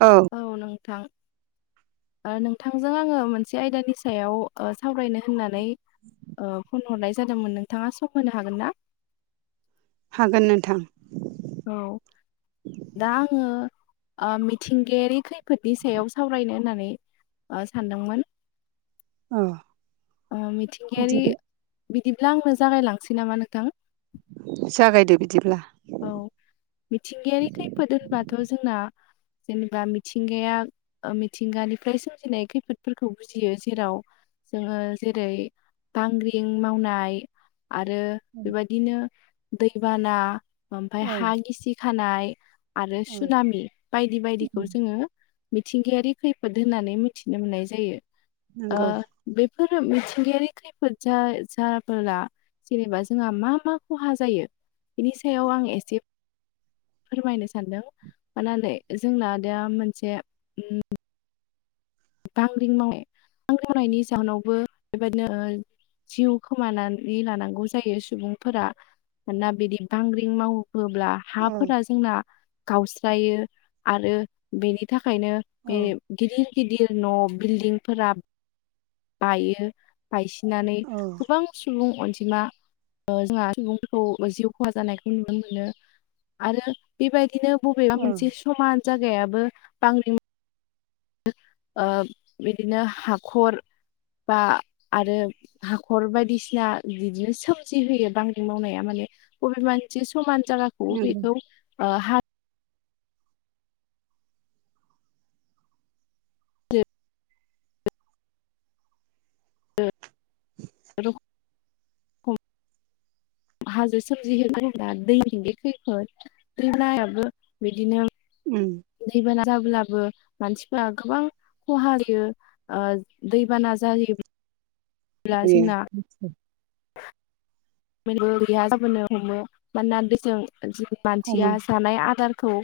औ औ नोंथां ओ नोंथांजों आङो मोनसे आयदानि सायाव ओ सावरायनो होननानै ओ फन हरनाय जादोंमोन नोंथाङा सम होनो हागोन ना? हागोन नोंथां औ दा आङो ओ मिथिंगायारि खैफोदनि सायाव सावरायनो होननानै ओ सानदोंमोन औ मिथिंगायारि बिदिब्ला आंनो जागाय लांसै नामा नोंथां? जागायदो बिदिब्ला। औ मिथिंगायारि खैफोद होनबथ' जोंना जेनेबा मिथिंगाया ओ मिथिंगानिफ्राय सोमजिनाय खैफोदफोरखौ बुजियो जेराव जोंङो जेरै बांग्रिं मावनाय आरो बेबायदिनो दैबाना ओमफाय औ हा गिसि खानाय आरो औ सुनामि बायदि बायदिखौ जोंङो मिथिंगायारि खैफोद होननानै मिथिनो मोननाय जायो ओ नंगौ बेफोर मिथिंगायारि खैफोद जा जाबोला जेनेबा जोंहा मा मा खहा जायो बेयाव आं एसे फोरमायनो सानदों माने होन जोंना दा मोनसे बांग्रिं मावनाय बांग्रिं मावनायनि जाहोनावबो बेबायदिनो जिउ खोमानानै लानांगौ जायो सुबुंफोरा मानोना बिदि बांग्रिं मावोब्ला औ हाफोरा जोंना गावस्रायो आरो बेनि थाखायनो औ बे गिदिर गिदिर न' बिल्दिंफोरा बायो बायसिननानै औ गोबां सुबुं अनजिमा जोंहा सुबुंफोरखौ जिउ खहा जानायखौ नुनो मोनो आरो बेबायदिनो बबेबा औ मोनसे समान जायगायाबो बांग्रिं ओ बिदिनो हाखर बा आरो हाख'र बायदिसिना बिदिनो सोमजि होयो बांग्रिं मावनाया माने अबेबा इथिं समान जायगाखौबो नंगौ बेखौ हाब हाजो [inaudible] [unintelligible] हाजो सोमजिहोनो दैनि बे खैफोद दैमायाबो बिदिनो उम दैबाना जाब्लाबो मानसिफोरा गोबां खहा जायो दैबाना जायोब्ला जोंना मिथिगौ [unintelligible] जेरैबो गैया जाबोनो हमो मानोना दैजों जि हमो मानसिया जानाय आदारखौ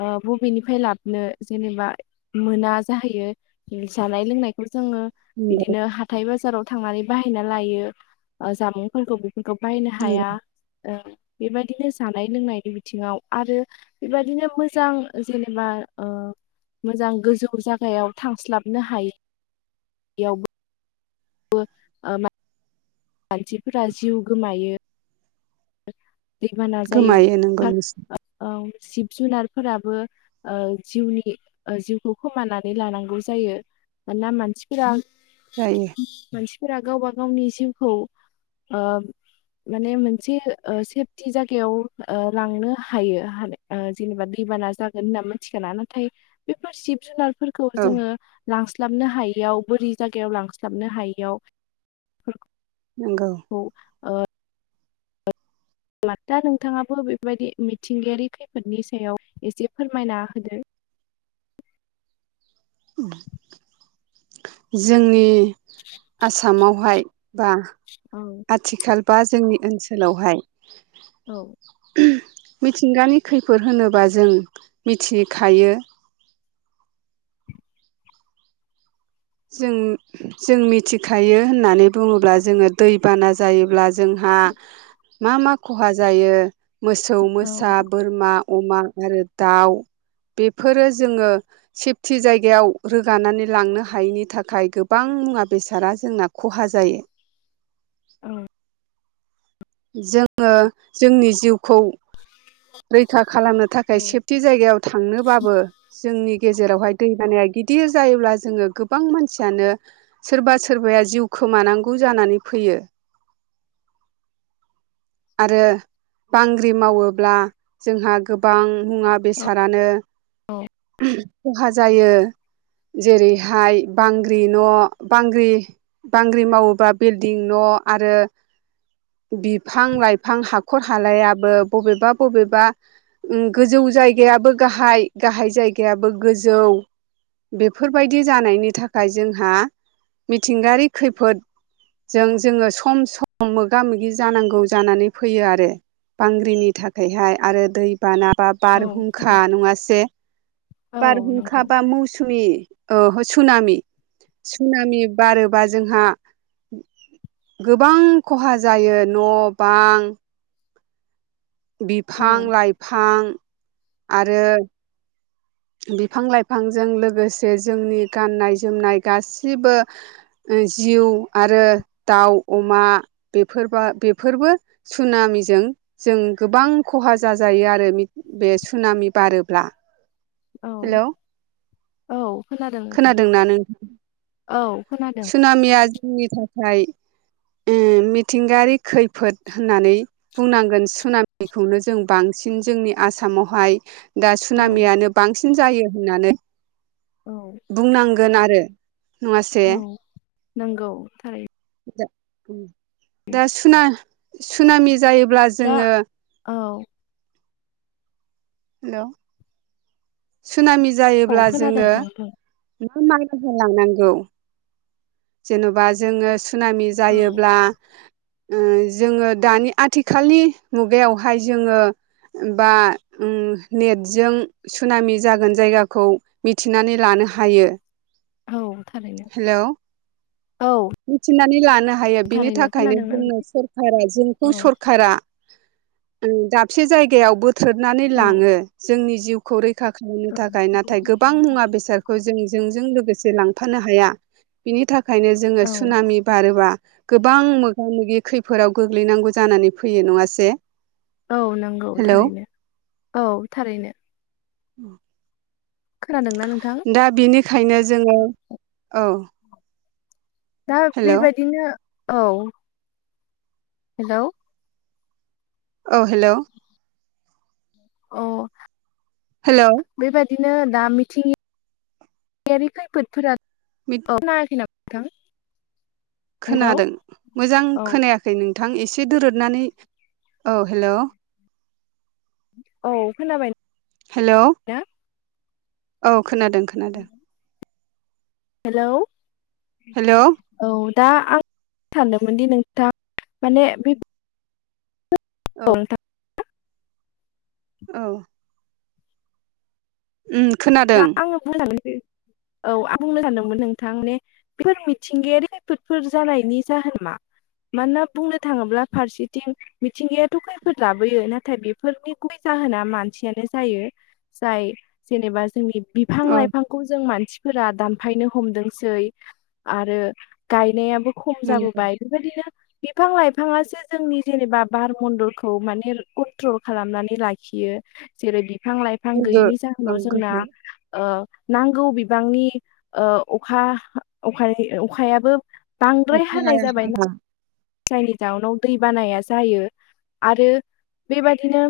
ओ बबेनिफ्राय लाबोनो जेनेबा मोना जाहैयो जानाय लोंनायखौ जोङो नंगौ बिदिनो हाथाय बाजाराव थांनानै बाहायना लायो ओ जामुंफोरखौ बाहायनो हाया नंगौ बेबायदिनो जानाय लोंनायनि बिथिंआव आरो बेबादिनो मोजां जेनेबा ओ मोजां गोजौ जागायाव थांस्लाबनो हायैयावबो बो माने मानसिफोरा जिउ गोमायो दैबाना जायो गोमायो नंगौ नोंसोर औ जिब जुनारफोराबो ओ जिउनि जिउखौ खोमानानै लानांगौ जायो। मानोना मानसिफोरा जायो। मानसिफोरा गावबा गावनि जिउखौ ओ माने मोनसे ओ सेफटि जायगायाव ओ लांनो हायो जेनेबा दैबाना जागोन होनामोन मिथिखानानैनो थायो बेफोर जिब जुनारफोरखौ औ जोङो लांस्लाबनो हायियाव बोरि जायगायाव लांस्लाबनो हायैयाव बेफोरखौ नंगौ। औ। दा नोंथाङाबो बेबायदि मिथिंगायारि खैफोदनि सायाव एसे फोरमायना होदो जोंनि आसामावहाय बा औ। आथिखाल बा जोंनि ओनसोलावहाय औ। मिथिंगानि खैफोद होनोबा जों मिथिखायो जों। जों मिथिखायो होननानै बुङोब्ला जोङो दैबाना जायोब्ला जोंहा मा मा खहा जायो मोसौ, औ मोसा, बोरमा, अमा, आरो दाउ, बेफोरो जोङो सेप्ति जायगायाव रोगानानै लांनो हा हायैनि थाखाय गोबां मुवा बेसादा जोंना खहा जायो। औ। जोङो जोंनि जिउखौ रैखा खालामनो थाखाय औ सेफटि जायगायाव थांनो बाबो जोंनि गेजेरावहाय दैबानाया गिदिर जायोब्ला जोङो गोबां मानसियानो सोरबा सोरबाया जिउ खोमानांगौ जानानै फैयो आरो बांग्रि मावोब्ला जोंहा गोबां मुवा बेसादानो औ खहा जायो। जेरैहाय बांग्रि न' बांग्रि बांग्रिं मावोबा बिल्डिं न' आरो बिफां लाइफां हाखर हालायाबो बबेबा बबेबा ओ गोजौ जायगायाबो गाहाय गाहाय जायगायाबो गोजौ बेफोरबायदि जानायनि थाखाय जोंहा मिथिंगायारि खैफोद जों जोङो सम सम मोगा मोगि जानांगौ जानानै फैयो आरो बांग्रिनि थाखैहाय आरो दै बानाबा औ बारहुंखा थारैनो नङासे औ बारहुंखा नंगौ बा मौसुमि औ सुनामि सुनाामि बारोबा जोंहा गोबां खहा जायो न' बां बिफां औ लाइफां आरो बिफां लाइफांजों लोगोसे जोंनि गाननाय जोमनाय गासिबो ओ जिव आरो दाउ अमा बेफोरबा बेफोरबो सुनामिजों जों गोबां खहा जाजायो आरो मिथ बे सुनामि बारोब्ला औ हेलौ औ खोनादों नोंथां खोनादोंना नों औ खोना सुनामिया जोंनि थाखाय उम मिथिंगायारि खैफोद होननानै बुंनांगोन सुनामिखौनो जों बांसिन जोंनि आसामावहाय दा औ सुनामियानो बांसिन जायो होननानै औ बुंनांगोन आरो नङासे औ नंगौ थारै दा सुना सुनामि जायोब्ला दा जोङो औ हेल' सुनामि औ जायोब्ला खोनादों जोङो नोंथां बुं मा मालमाथा लांनांगौ जेन'बा जोङो सुनामि औ जायोब्ला ओ जोङो दानि आथिखालनि मुगायावहाय जोङो बा ओम नेटजों सुनामि जागोन जायगाखौ मिथिनानै लानो हायो। औ थारैनो हेलौ औ मिथिनानै लानो हायो बिनि थारैनो थाखायनो खोनादोंना जोंनो नोंथां सरखारा जोंखौ औ सर खारा दाबसे जायगायाव बोथ्रनानै औ लाङो जोंनि जिउ खौ रैखा खालामनो थाखाय नाथाय गोबां मुवा बेसादखौ जों जोंजों लोगोसे लांफानो हाया। बिनि थाखायनो जोङो औ सुनामि बारोबा गोबां मोगा मोगि खैफोदाव गोग्लैनांगौ जानानै फैयो नङासे। औ नंगौ हेलौ थारैनो औ थारैनो [inaudible] खोनादोंना नोंथां? दा बेनिखायनो जोङो औ दा हेलौ बेबायदिनो औ हेलौ' औ हेलौ' औ हेल' बेबायदिनो दा मिथिंगा यारि खैफोदफोरा बि [unintelligible] हेलौ खोनादों मोजां औ खोनायाखै नोंथां एसे दोरदनानै औ हेलौ औ खोनाबाय हेलौ ना औ खोनादों। खोनादों हेलौ हेलौ औ दा आं थानदोंमोन दि नोंथा माने बे ओं ओं उम खोनादों [unintelligible] औ आं बुंनो सानदोंमोन नोंथां माने फोर मिथिंगायारि खैफोदफोर जानायनि जाहोन मा? मानोना बुंनो थाङोब्ला फारसेथिं मिथिंगायाथ' खैफद लाबोयो नाथाय बेफोरनि गुबै जाहोना मानसियानो जायो। जाय जेनेबा जोंनि बिफां औ लाइफां खौ जों मानसिफोरा दानफायनो हमदोंसै आरो गायनायाबो खम नोंगौ जाबोबाय बेबायदिनो बिफां लाइफाङासो जोंनि जेनेबा बार मन्दलखौ माने कन्ट्रल खालामनानै लाखियो। जेरै बिफां लाइफां गोग्गो गैयिनि औ जाहोनाव जोंना गोग्गो ओ नांगौ बिबांनि ओ अखा अखाय अखायाबो बांद्राय हानाय जाबाय। गोनां जायनि जाउनाव दैबानाया जायो आरो बेबादिनो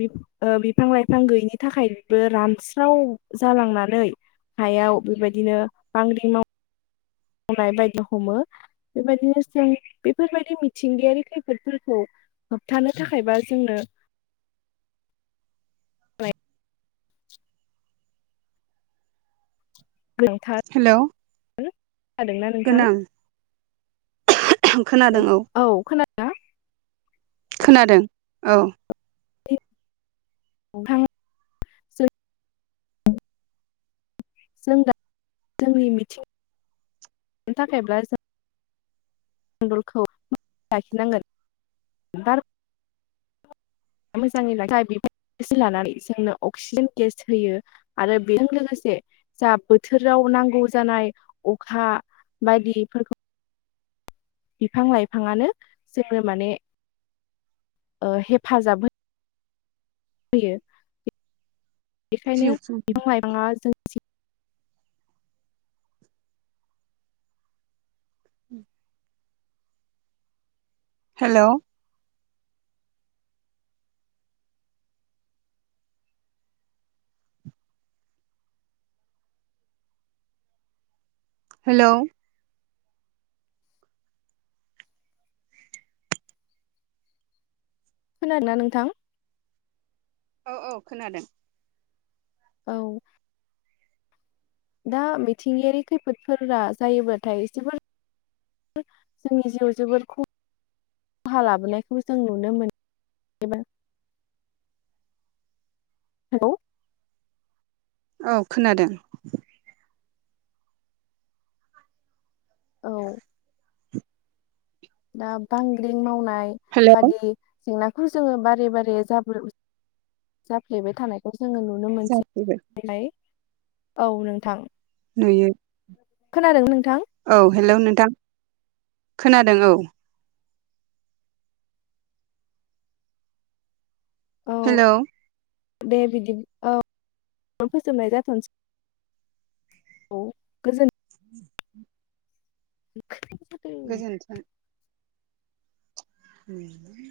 बि ओ बिफां लाइफां गैयिनि थाखायबो ओ रान स्राव जालांनानै हायाव बेबायदिनो बांग्रि माव मावनाय बायदि हमो बेबायदिनो जों बेफोरबायदि मिथिंगायारि खैफोदफोरखौ होबथानो थाखायबा जोंनो गोनांथार। हेलौ हो' खोनादोंना गोनां नोंथां? खोनादों औ खोनादों औ [unintelligible] जों दा [unintelligible] [unintelligible] मोजाङै [unintelligible] बेसो लानानै जोंनो अक्सिजेन गेस होयो। आरो बेजों लोगोसे जा बोथोराव नांगौ जानाय अखा बायदिफोरखौ बिफां लाइफाङानो जोंनो माने ओ हेफाजाब हो यो जिउ बेखायनो खुं बिफां लाइफाङा जों उ हेलौ हेलौ खोनादों ना नोंथां? औ औ खोनादों। औ दा मिथिंगायारि खैफोदफोरा जायोबाथाय जोबोर जोंनि जिउआव जोबोद ख हा लाबोनायखौबो जों नुनो मोनो हेलौ औ खोनादों औ दा बांग्रिं मावनाय हेलौ बादि जेंनाखौ जोंङो बारे बारे जाब्रे-जाफ्लेबाय थानाय खौ जोंङो नुनो मोनसै जाफैबाय औ नोंथां नुयो खोनादोंना नोंथां औ हेलौ नोंथां खोनादों औ औ हेलौ दे बिदि औ फोजोबनाय जाथ'नोसै औ गोजोन [inaudible] गोजोन्थों [inaudible]